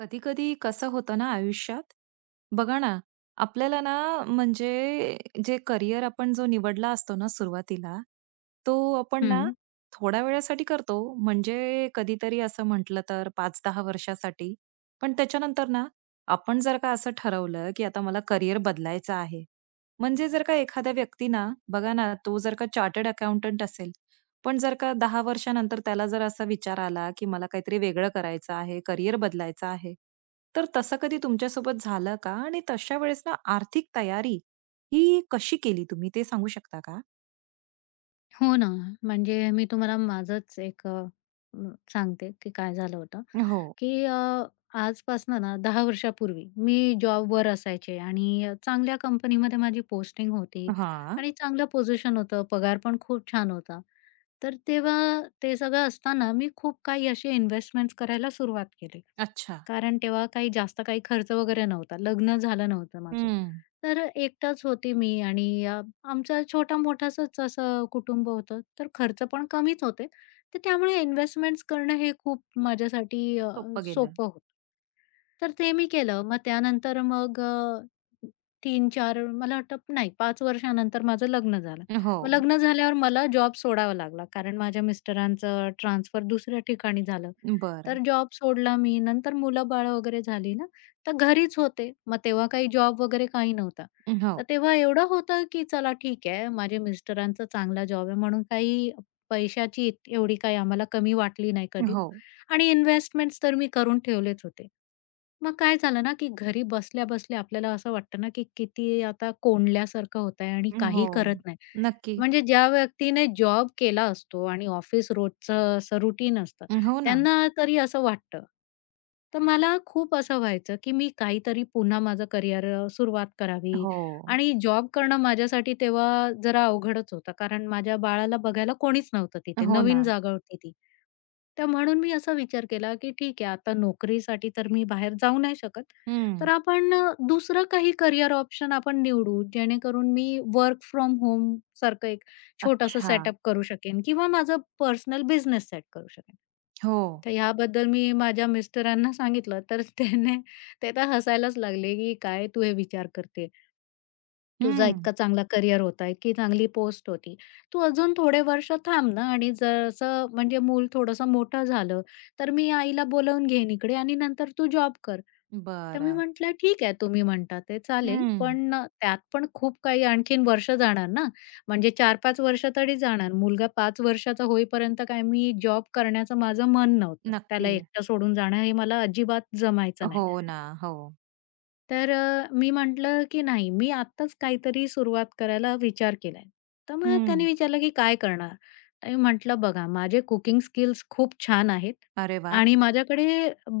कधी कधी कसं होतं ना आयुष्यात. बघा ना, आपल्याला ना, म्हणजे जे करिअर आपण जो निवडला असतो ना सुरुवातीला, तो आपण ना हं. थोड्या वेळासाठी करतो, म्हणजे कधीतरी असं म्हटलं तर 5-10 वर्षासाठी. पण त्याच्यानंतर ना, आपण जर का असं ठरवलं की आता मला करिअर बदलायचं आहे, म्हणजे जर का एखाद्या व्यक्ती ना, बघा ना, तो जर का चार्टर्ड अकाउंटंट असेल, पण जर का 10 वर्षानंतर त्याला जर असा विचार आला, की मला काहीतरी वेगळं करायचं आहे, करियर बदलायचं आहे. तर तसं कधी तुमच्यासोबत झालं का? आणि तशा वेळेस ना आर्थिक तयारी ही कशी केली तुम्ही ते सांगू शकता का? हो ना. म्हणजे मी तुम्हाला माझंच एक अ, अ, सांगते की काय झालं होतं, हो. की आजपासनं ना 10 वर्षापूर्वी मी जॉबवर असायचे आणि चांगल्या कंपनीमध्ये माझी पोस्टिंग होती हां. आणि चांगलं पोझिशन होतं, पगार पण खूप छान होता. तर तेव्हा ते सगळं असताना मी खूप काही असे इन्व्हेस्टमेंट्स करायला सुरुवात केली. अच्छा. कारण तेव्हा काही जास्त काही खर्च वगैरे नव्हता. लग्न झालं नव्हतं माझं. हं. तर एकटाच होते मी आणि आमचा छोटा-मोठासंच असं कुटुंब होतं. तर खर्च पण कमीच होते. तर त्यामुळे इन्व्हेस्टमेंट्स करणं हे खूप माझ्यासाठी सोपं गेलं. सोपं होतं. तर ते मी केलं. मग त्यानंतर मग 3-4 मला वाटतं नाही पाच वर्षानंतर माझं लग्न झालं. हो. मग लग्न झाल्यावर मला जॉब सोडावा लागला कारण माझ्या मिस्टरांचं ट्रान्सफर दुसऱ्या ठिकाणी झालं. बरं. तर जॉब सोडला मी. नंतर मुलं-बाळं वगैरे झाली ना, तर घरीच होते. मग तेव्हा काही जॉब वगैरे काही नव्हता. तर हो. तेव्हा एवढं होतं, की चला ठीक आहे, माझ्या मिस्टरांचा चांगला जॉब आहे म्हणून काही पैशाची एवढी काही आम्हाला कमी वाटली नाही कधीच हो. आणि इन्व्हेस्टमेंट्स तर मी करून ठेवलेच होते. मग काय झालं ना, की घरी बसल्या-बसल्या आपल्याला असं वाटतं ना, की किती आता कोंडल्यासारखं होत आहे आणि हो. काही करत नाही. नक्की. म्हणजे ज्या व्यक्तीने जॉब केला असतो आणि ऑफिस रोजचं असं रूटीन असतं, हो ना. त्यांना तरी असं वाटतं. तर मला खूप असं व्हायचं, की मी काहीतरी पुन्हा माझं करिअर सुरुवात करावी हो. आणि जॉब करणं माझ्यासाठी तेव्हा जरा अवघडच होतं. कारण माझ्या बाळाला बघायला कोणीच नव्हतं तिथे, हो ना. नवीन जागा होती ती. तर म्हणून मी असा विचार केला, की ठीक आहे आता नोकरीसाठी तर मी बाहेर जाऊ नाही शकत. हं. तर आपण दुसरं काही करियर ऑप्शन आपण निवडू, जेणेकरून मी वर्क फ्रॉम होम सारखं एक छोटासा अच्छा. सेटअप करू शकेन किंवा माझा पर्सनल बिझनेस सेट करू शकेन. हो. तर ह्याबद्दल मी माझ्या मिस्टरांना सांगितलं, तर त्याने ते तर हसायलाच लागले, की "काय तू हे विचार करते?" तुझा हं. इतका चांगला करियर होता, इतकी चांगली पोस्ट होती. तू अजून थोडे वर्ष थांब ना आणि जसं म्हणजे मूल थोडंसं मोठं झालं, तर मी आईला बोलावून घेईन इकडे आणि नंतर तू जॉब कर. तर मी बरं. म्हटलं, "ठीक आहे, तुम्ही म्हणता ते चालेल, हं. पण त्यात पण खूप काही आणखीन वर्ष जाणार ना, म्हणजे 4-5 वर्ष तरी जाणार. मुलगा 5 वर्षाचा होईपर्यंत काय मी जॉब करण्याचं माझं मन नव्हतं. त्याला नक्की. एकटं सोडून जाणं हे मला अजिबात जमायचं नाही." हो ना. हो. तर मी म्हटलं, की नाही मी आत्ताच काहीतरी सुरुवात करायला विचार केलाय. तर मग हं. त्याने विचारलं, की "काय करणार?" तर मी म्हटलं, "बघा माझे कुकिंग स्किल्स खूप छान आहेत अरे वाह! आणि माझ्याकडे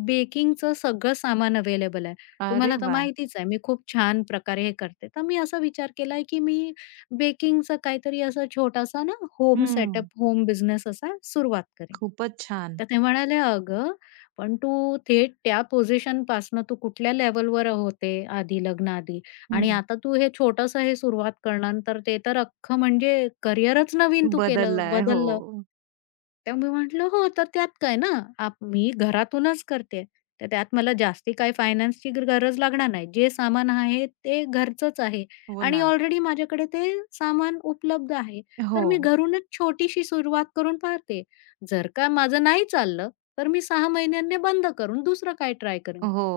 बेकिंगचं सगळं सामान अवेलेबल आहे. अरे तुम्हाला तर वाह! माहितीच आहे मी खूप छान प्रकारे हे करते." तर मी असा विचार केलाय, की मी बेकिंगचं काहीतरी असा छोटासा ना होम हं. सेटअप, होम बिझनेस असा सुरुवात करेन. खूपच छान. तर ते म्हणाले, "अगं पण तू थेट त्या पोझिशनपासनं तू कुठल्या लेव्हलवर होते आधी लग्नाआधी आणि हं. आता तू हे छोटंसं हे सुरुवात करणार, तर ते तर अख्खं म्हणजे करिअरच नवीन तू केलं, बदललाय. हो. बदललं. तर मी म्हटलं, "हो, तर त्यात काय ना, मी घरातूनच करते, तर त्यात मला जास्ती काही फायनान्सची गरज लागणार नाही. जे सामान आहे ते घरचंच आहे हो आणि ना. ऑलरेडी माझ्याकडे ते सामान उपलब्ध आहे. तर हो. मी घरूनच छोटीशी सुरुवात करून पाहते. जर का माझं नाही चाललं, तर मी 6 महिन्यांनी बंद करून दुसरं काही ट्राय करेन." हो.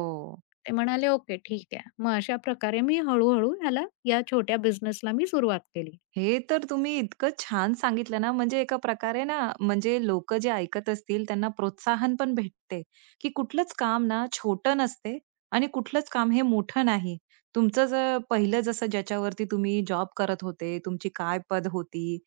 ते म्हणाले, "ओके, ठीक आहे." मग अशा प्रकारे मी हळू या छोट्या बिझनेसला मी सुरुवात केली. हे तर तुम्ही इतकं छान सांगितलं ना, म्हणजे एका प्रकारे ना, म्हणजे लोक जे ऐकत असतील त्यांना प्रोत्साहन पण भेटते, की कुठलंच काम ना छोटं नसते आणि कुठलंच काम हे मोठं नाही. तुमचं जर पहिलं जसं ज्याच्यावरती तुम्ही जॉब करत होते, तुमची काय पद होती,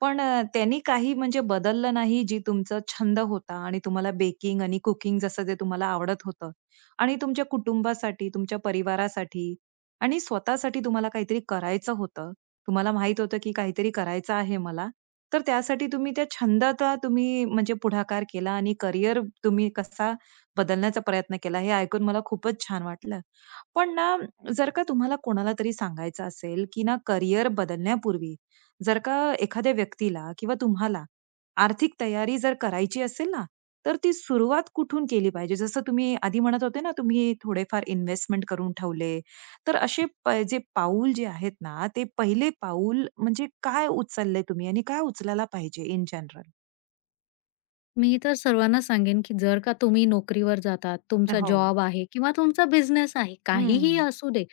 पण त्यांनी काही म्हणजे बदललं नाही, जी तुमचा छंद होता आणि तुम्हाला बेकिंग आणि कुकिंग जसं जे तुम्हाला आवडत होतं आणि तुमच्या कुटुंबासाठी, तुमच्या परिवारासाठी आणि स्वतःसाठी तुम्हाला काहीतरी करायचं होतं. तुम्हाला माहित होतं की काहीतरी करायचं आहे मला. तर त्यासाठी तुम्ही त्या छंदाचा तुम्ही म्हणजे पुढाकार केला आणि करियर तुम्ही कसा बदलण्याचा प्रयत्न केला, हे ऐकून मला खूपच छान वाटलं. पण ना, जर का तुम्हाला कोणाला तरी सांगायचं असेल, की ना करियर बदलण्यापूर्वी जर का एखाद्या व्यक्तीला किंवा तुम्हाला आर्थिक तयारी जर करायची असेल ना, तर ती सुरुवात कुठून केली पाहिजे? जसं तुम्ही आधी म्हणत होते ना, तुम्ही थोडेफार इन्व्हेस्टमेंट करून ठेवले. तर असे जे पाऊल जे आहेत ना, ते पहिले पाऊल म्हणजे काय उचलले तुम्ही आणि काय उचलायला पाहिजे इन जनरल? मी तर सर्वांना सांगेन, की जर का तुम्ही नोकरीवर जातात, तुमचा हो. जॉब आहे किंवा तुमचा बिझनेस आहे, काहीही हं. असू दे,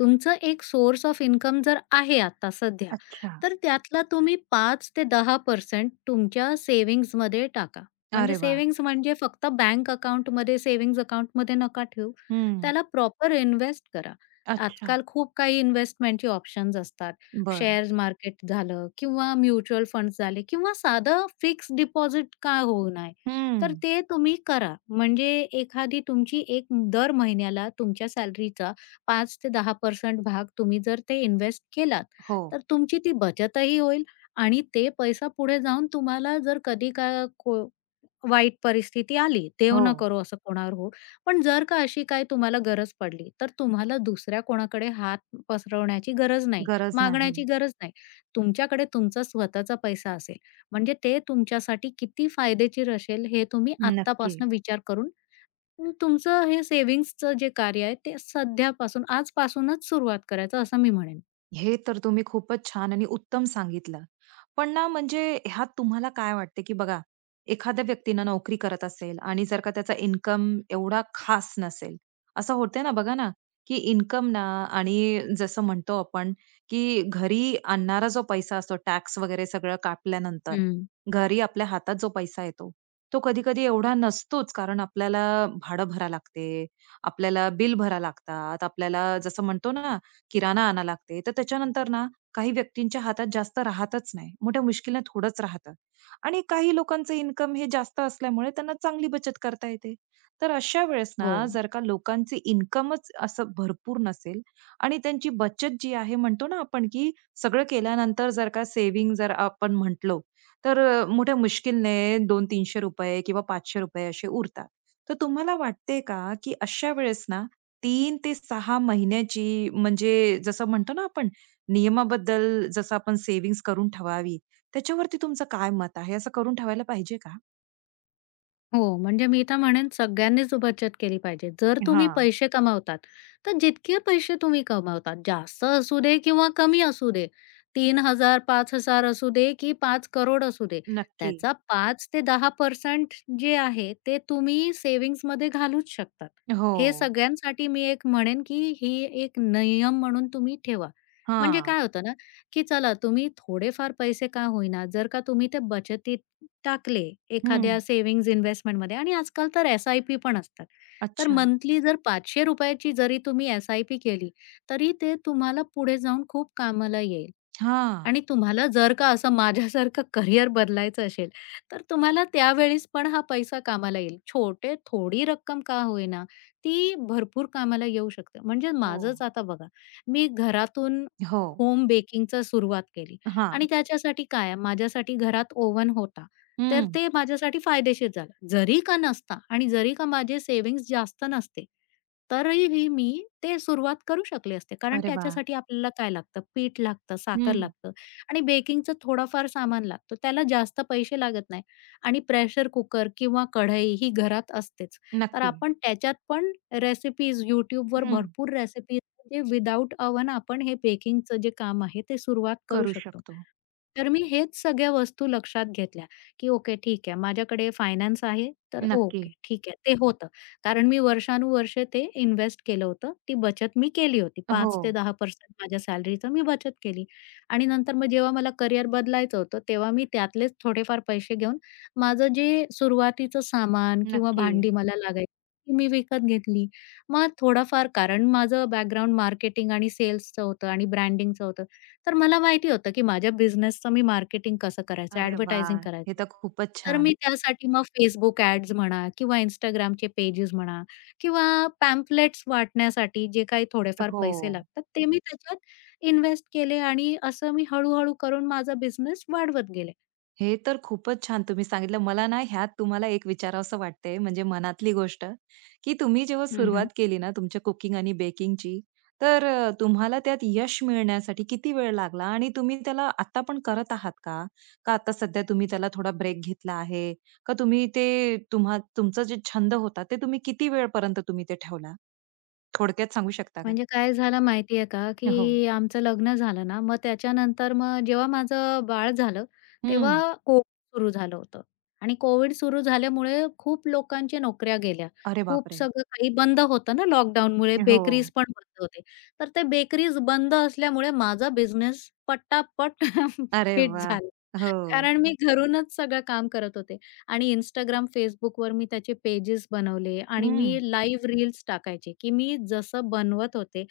तुमचं एक सोर्स ऑफ इन्कम जर आहे आता सध्या, अच्छा. तर त्यातला तुम्ही 5% ते 10% तुमच्या सेव्हिंग्जमध्ये टाका. म्हणजे अरे वाह! सेव्हिंग्ज म्हणजे फक्त बँक अकाउंटमध्ये, सेव्हिंग्ज अकाउंटमध्ये नका ठेवू. हं. त्याला प्रॉपर इन्व्हेस्ट करा. अच्छा. आजकाल खूप काही इन्व्हेस्टमेंटचे ऑप्शन्स असतात. बरं. शेअर मार्केट झालं किंवा म्युच्युअल फंड्स झाले किंवा साधं फिक्स डिपॉझिट का होऊ नये. हं. तर ते तुम्ही करा. म्हणजे एखादी तुमची एक दर महिन्याला तुमच्या सॅलरीचा 5 ते 10% भाग तुम्ही जर ते इन्व्हेस्ट केलात, हो, तर तुमची ती बचतही होईल आणि ते पैसा पुढे जाऊन तुम्हाला जर कधी का वाईट परिस्थिती आली, देव न हो. करो असं कोणावर होवो. पण जर का अशी काही तुम्हाला गरज पडली, तर तुम्हाला दुसऱ्या कोणाकडे हात पसरवण्याची गरज नाही. गरज नाही. मागण्याची गरज नाही. तुमच्याकडे तुमचा स्वतःचा पैसा असेल, म्हणजे ते तुमच्यासाठी किती फायदेशीर असेल हे तुम्ही नक्की. आत्तापासून विचार करून न तुमचं हे सेव्हिंग्जचं जे कार्य आहे ते सध्यापासून आजपासूनच सुरुवात करायचं असं मी म्हणेन. हे तर तुम्ही खूपच छान आणि उत्तम सांगितलं. पण ना, म्हणजे ह्यात तुम्हाला काय वाटते, की बघा, एखाद्या व्यक्तीनं नोकरी करत असेल आणि जर का त्याचा इन्कम एवढा खास नसेल, असं होतंय ना, बघा ना, की इन्कम ना, आणि जसं म्हणतो आपण, की घरी आणणारा जो पैसा असतो टॅक्स वगैरे सगळं कापल्यानंतर, हं. घरी आपल्या हातात जो पैसा येतो, तो कधी-कधी एवढा नसतोच. कारण आपल्याला भाडं भरावं लागते, आपल्याला बिल भरावं लागतात, आपल्याला जसं म्हणतो ना, किराणा आणावं लागते. तर त्याच्यानंतर ना, काही व्यक्तींच्या हातात जास्त राहतच नाही. मोठ्या मुश्किलनं थोडंच राहतं. आणि काही लोकांचं इन्कम हे जास्त असल्यामुळे त्यांना चांगली बचत करता येते. तर अशा वेळेस हो. ना, जर का लोकांचे इन्कमच असं भरपूर नसेल आणि त्यांची बचत जी आहे म्हणतो ना आपण, की सगळं केल्यानंतर जर का सेव्हिंग जर आपण म्हटलो, तर मोठ्या मुश्किलने ₹200-300 किंवा ₹500 असे उरतात. तर तुम्हाला वाटते का, की अशा वेळेस ना 3 ते 6 महिन्याची, म्हणजे जसं म्हणतो ना आपण, नियमाबद्दल जसं आपण सेव्हिंग्ज करून ठेवावी, त्याच्यावरती तुमचं काय मत आहे? असं करून ठेवायला पाहिजे का? हो, म्हणजे मी तर म्हणेन सगळ्यांनीच बचत केली पाहिजे. जर तुम्ही हां, पैसे कमावतात, तर जितके पैसे तुम्ही कमावतात, जास्त असू दे किंवा कमी असू दे, 3,000, 5,000 असू दे की 5 करोड असू दे, नक्की. त्याचा 5% ते 10% जे आहे, ते तुम्ही सेव्हिंग्जमध्ये घालूच शकतात. हो. हे सगळ्यांसाठी मी एक म्हणेन की ही एक नियम म्हणून तुम्ही ठेवा. म्हणजे हां. काय होतं ना, की चला तुम्ही थोडेफार पैसे का होईना, जर का तुम्ही ते बचतीत टाकले हं. एखाद्या सेव्हिंग्ज इन्व्हेस्टमेंटमध्ये आणि आजकाल तर एस-आय-पी पण असतात. तर अच्छा. मंथली जर ₹ 500 ची जरी तुम्ही एस-आय-पी केली, तरी ते तुम्हाला पुढे जाऊन खूप कामाला येईल. हां. आणि तुम्हाला जर का असं माझ्यासारखं करियर बदलायचं असेल, तर तुम्हाला त्यावेळेस पण हा पैसा कामाला येईल. छोटे थोडी रक्कम का होईना, ती भरपूर कामाला येऊ शकते. म्हणजे हो. माझंच आता बघा, मी घरातून हो. होम बेकिंगचं सुरुवात केली हां. आणि त्याच्यासाठी काय आहे, माझ्यासाठी घरात ओव्हन होता. तर हं. ते माझ्यासाठी फायदेशीर झालं. जरी का नसता आणि जरी का माझे सेव्हिंग्ज जास्त नसते, तरीही मी ते सुरुवात करू शकले असते. कारण अरे वाह! त्याच्यासाठी आपल्याला काय लागतं, पीठ लागतं, साखर हं. लागतं. आणि बेकिंगचं थोडाफार सामान लागतो. त्याला जास्त पैसे लागत नाही आणि प्रेशर कुकर किंवा कढई ही घरात असतेच. तर नक्की. आपण त्याच्यात पण रेसिपीज YouTubeवर हं. भरपूर रेसिपीज म्हणजे विदाऊट अव्हन आपण हे बेकिंगचं जे काम आहे ते सुरुवात करू करू शकतो. शकतो. तर मी हेच सगळ्या वस्तू लक्षात घेतल्या, की ओके ठीक आहे माझ्याकडे फायनान्स आहे तर नक्की. ओके ठीक आहे ते होतं. कारण मी वर्षानुवर्षे ते इन्व्हेस्ट केलं होतं. ती बचत मी केली होती. हो. 5% ते 10% माझ्या सॅलरीचं मी बचत केली. आणि नंतर मग जेव्हा मला करियर बदलायचं होतं, तेव्हा मी त्यातलेच थोडेफार पैसे घेऊन माझं जे सुरुवातीचं सामान किंवा नक्की. भांडी मला हं. लागायची, ती मी विकत घेतली. मग थोडाफार कारण माझं बॅकग्राऊंड मार्केटिंग आणि सेल्सचं होतं आणि ब्रँडिंगचं होतं. तर मला माहिती होतं, की माझ्या बिझनेसचं मी मार्केटिंग कसं करायचं, अरे ॲडव्हर्टायझिंग वाह! हे करायचं. तर खूपच तर छान. मी त्यासाठी मग Facebook ॲड्स म्हणा किंवा Instagramचे पेजेस म्हणा किंवा पॅम्फलेट्स वाटण्यासाठी जे काही थोडेफार हो. पैसे लागतात, ते मी त्याच्यात इन्व्हेस्ट केले आणि असं मी हळू-हळू करून माझा बिझनेस वाढवत गेले. हे तर खूपच छान तुम्ही सांगितलं. मला ना ह्यात तुम्हाला एक विचारावसं वाटतंय, म्हणजे मनातली गोष्ट, की तुम्ही जेव्हा हं, सुरुवात हं. केली ना तुमच्या कुकिंग आणि बेकिंगची, तर तुम्हाला त्यात यश मिळण्यासाठी किती वेळ लागला आणि तुम्ही त्याला आता पण करत आहात का? का आता सध्या तुम्ही त्याला थोडा ब्रेक घेतला आहे? का तुम्ही ते तुमचा जे छंद होता ते तुम्ही किती वेळपर्यंत तुम्ही ते ठेवला? थोडक्यात सांगू शकता का? म्हणजे काय झालं माहिती आहे का, हो. की आमचं लग्न झालं ना, मग त्याच्यानंतर मग जेव्हा माझं बाळ झालं, हं. तेव्हा कोविड सुरू झालं होतं आणि कोविड सुरू झाल्यामुळे खूप लोकांच्या नोकऱ्या गेल्या. अरे खूप बापरे! सगळं काही बंद होतं ना लॉकडाऊनमुळे, हो. बेकरीज पण बंद होते. तर ते बेकरीज बंद असल्यामुळे माझा बिझनेस पटापट अरे फिट वाह! झाला. हो. कारण मी घरूनच सगळं काम करत होते. आणि Instagram, Facebookवर मी त्याचे पेजेस बनवले आणि मी हं. लाईव्ह रील्स टाकायचे, की मी जसं बनवत होते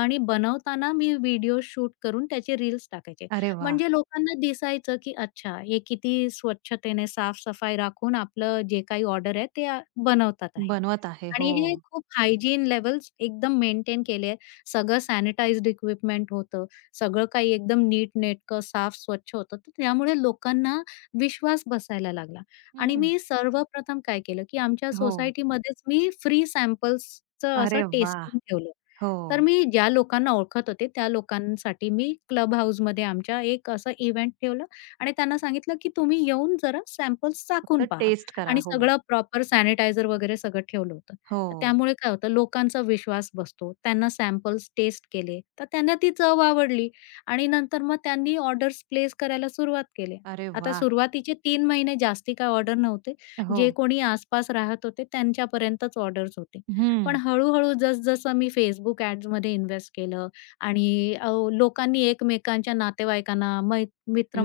आणि बनवताना मी व्हिडिओ शूट करून त्याचे रील्स टाकायचे. अरे वाह! म्हणजे लोकांना दिसायचं, की अच्छा हे किती स्वच्छतेने, साफ-सफाई राखून आपलं जे काही ऑर्डर आहे ते बनवतात आहे. बनवत आहे. हो. आणि हे खूप हायजीन लेवल्स एकदम मेंटेन केले. सगळं सॅनिटाइज्ड इक्विपमेंट होतं. सगळं काही एकदम नीट-नेटकं, साफ, स्वच्छ होतं. तर त्यामुळे लोकांना विश्वास बसायला लागला आणि हं. मी सर्वप्रथम काय केलं, की आमच्या हो. सोसायटीमध्येच मी फ्री सॅम्पल्सचं असं अरे वाह! टेस्टिंग ठेवलं. हो. तर मी ज्या लोकांना ओळखत होते, त्या लोकांसाठी मी क्लब हाऊसमध्ये आमच्या एक असं इव्हेंट ठेवलं आणि त्यांना सांगितलं, की तुम्ही येऊन जरा सॅम्पल्स चाखून फक्त पहा टेस्ट करा. आणि हो. सगळं प्रॉपर सॅनिटायझर वगैरे सगळं ठेवलं होतं. हो. त्यामुळे काय होतं लोकांचा विश्वास बसतो. त्यांना सॅम्पल्स टेस्ट केले, तर त्यांना ती चव आवडली आणि नंतर मग त्यांनी ऑर्डर्स प्लेस करायला सुरुवात केली. अरे आता वाह! सुरुवातीचे तीन महिने जास्ती काही ऑर्डर नव्हते. हो. जे कोणी आसपास राहत होते त्यांच्यापर्यंतच ऑर्डर्स होते. हं. पण हळू-हळू जसजसं मी Facebook ॲड्समध्ये इन्व्हेस्ट केलं आणि लोकांनी एकमेकांच्या नातेवाईकांना,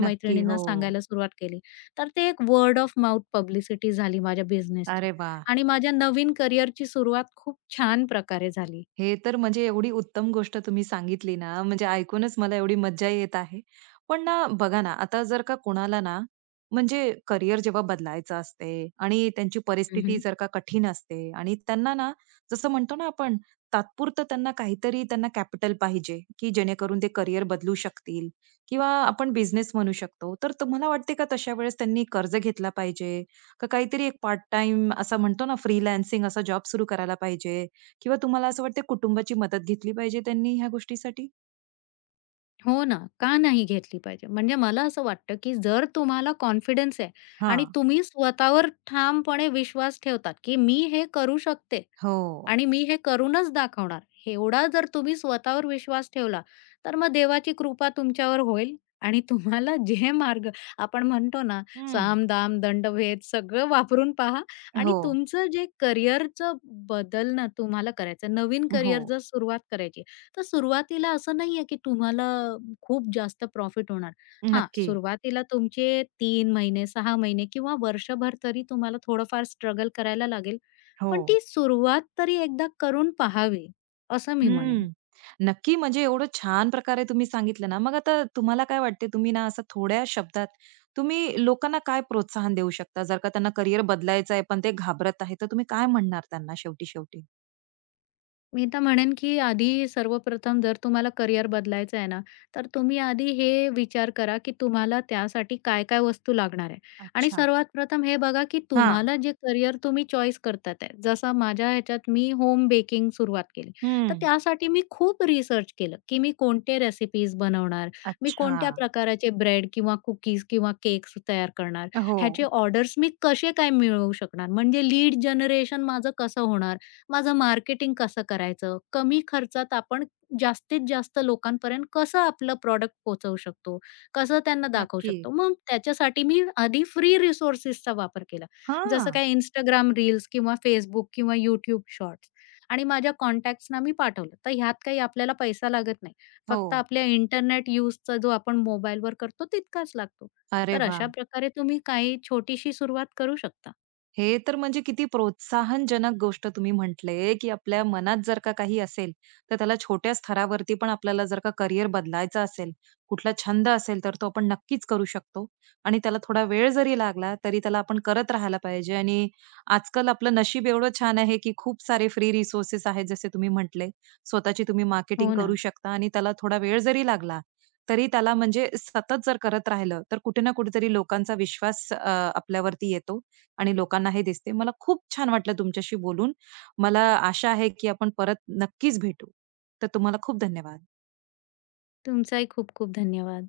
नक्की. हो. सांगायला सुरुवात केली. तर ते एक वर्ड ऑफ माउथ पब्लिसिटी झाली माझ्या बिझनेसची. अरे वाह! आणि माझ्या नवीन करिअरची सुरुवात खूप छान प्रकारे झाली. हे तर म्हणजे एवढी उत्तम गोष्ट तुम्ही सांगितली ना, म्हणजे ऐकूनच मला एवढी मज्जा येत आहे. पण ना, बघा ना, आता जर का कोणाला ना, म्हणजे करियर जेव्हा बदलायचं असते आणि त्यांची परिस्थिती हं, जर का कठीण असते आणि त्यांना ना, जसं म्हणतो ना आपण, तात्पुरतं त्यांना काहीतरी त्यांना कॅपिटल पाहिजे, की जेणेकरून ते करियर बदलू शकतील किंवा आपण बिझनेस म्हणू शकतो. तर तुम्हाला वाटते का तशा वेळेस त्यांनी कर्ज घेतला पाहिजे? का काहीतरी एक पार्ट टाईम असा म्हणतो ना, फ्रीलान्सिंग असा जॉब सुरू करायला पाहिजे? किंवा तुम्हाला असं वाटतं कुटुंबाची मदत घेतली पाहिजे त्यांनी ह्या गोष्टीसाठी? हो ना, का नाही घेतली पाहिजे? म्हणजे मला असं वाटतं, की जर तुम्हाला कॉन्फिडन्स आहे आणि हां. तुम्ही स्वतःवर ठामपणे विश्वास ठेवतात, की मी हे करू शकते हो. आणि मी हे करूनच दाखवणार. एवढा जर तुम्ही स्वतःवर विश्वास ठेवला, तर मग देवाची कृपा तुमच्यावर होईल आणि तुम्हाला जे मार्ग आपण म्हणतो ना, हं. साम-दाम, दंडभेद सगळं वापरून पहा आणि हो. तुमचं जे करिअरचं बदलणं तुम्हाला करायचं, नवीन हो. करिअर जर सुरुवात करायची, तर सुरुवातीला असं नाहीये, की तुम्हाला खूप जास्त प्रॉफिट होणार. हां, नक्की. सुरुवातीला तुमचे 3 महिने, 6 महिने किंवा वर्षभर तरी तुम्हाला थोडंफार स्ट्रगल करायला लागेल. हो. पण ती सुरुवात तरी एकदा करून पहावी, असं मी हं. म्हणेन. नक्की, म्हणजे एवढं छान प्रकारे तुम्ही सांगितलं ना, मग आता तुम्हाला काय वाटते, तुम्ही ना असं थोड्या शब्दात तुम्ही लोकांना काय प्रोत्साहन देऊ शकता? जर का त्यांना करियर बदलायचं आहे, पण ते घाबरत आहे, तर तुम्ही काय म्हणणार त्यांना शेवटी-शेवटी? मी तर म्हणेन, की आधी सर्वप्रथम जर तुम्हाला करियर बदलायचं आहे ना, तर तुम्ही आधी हे विचार करा, की तुम्हाला त्यासाठी काय-काय वस्तू लागणार आहे? आणि अच्छा. सर्वात प्रथम हे बघा, की हां. तुम्हाला जे करियर तुम्ही चॉईस करतात आहे. जसं माझ्या ह्याच्यात मी होम बेकिंग सुरुवात केली. तर हं. त्यासाठी मी खूप रिसर्च केलं, की मी कोणते रेसिपीज बनवणार? मी अच्छा. कोणत्या प्रकाराचे ब्रेड किंवा कुकीज किंवा केक्स तयार करणार? ह्याचे हो. ऑर्डर्स मी कसे काय मिळवू शकणार? म्हणजे लीड जनरेशन माझं कसं होणार? माझं मार्केटिंग कसं करायचं? कमी खर्चात आपण जास्तीत जास्त लोकांपर्यंत कसं आपलं प्रॉडक्ट पोहोचवू शकतो? कसं त्यांना दाखवू नक्की. शकतो? मग त्याच्यासाठी मी आधी फ्री रिसोर्सेसचा वापर केला. जसं हां. काय Instagram रील्स किंवा Facebook किंवा YouTube शॉर्ट्स आणि माझ्या कॉन्टॅक्ट्सना मी पाठवलं. तर ह्यात काही आपल्याला पैसा लागत नाही. फक्त हो. आपल्या इंटरनेट युजचा जो आपण मोबाईलवर करतो तितकाच लागतो. अरे तर वाह! अशा प्रकारे तुम्ही काही छोटीशी सुरुवात करू शकता. हे तर म्हणजे किती प्रोत्साहनजनक गोष्ट तुम्ही म्हटले, की आपल्या मनात जर का काही असेल, तर त्याला छोट्या स्तरावरती पण आपल्याला जर का करियर बदलायचा असेल, कुठला छंद असेल, तर तो आपण नक्कीच करू शकतो आणि त्याला थोडा वेळ जरी लागला, तरी त्याला आपण करत राहायला पाहिजे. आणि आजकाल आपलं नशीब एवढं छान आहे, की खूप सारे फ्री रिसोर्सेस आहेत, जसे तुम्ही म्हटले. स्वतःची तुम्ही मार्केटिंग हो करू ना. शकता आणि त्याला थोडा वेळ जरी लागला, तरी त्याला म्हणजे सतत जर करत राहिलं, तर कुठे ना कुठेतरी लोकांचा विश्वास आपल्यावरती येतो आणि लोकांना हे दिसते. मला खूप छान वाटलं तुमच्याशी बोलून. मला आशा आहे, की आपण परत नक्कीच भेटू. तर तुम्हाला खूप धन्यवाद. तुमचाही खूप खूप धन्यवाद.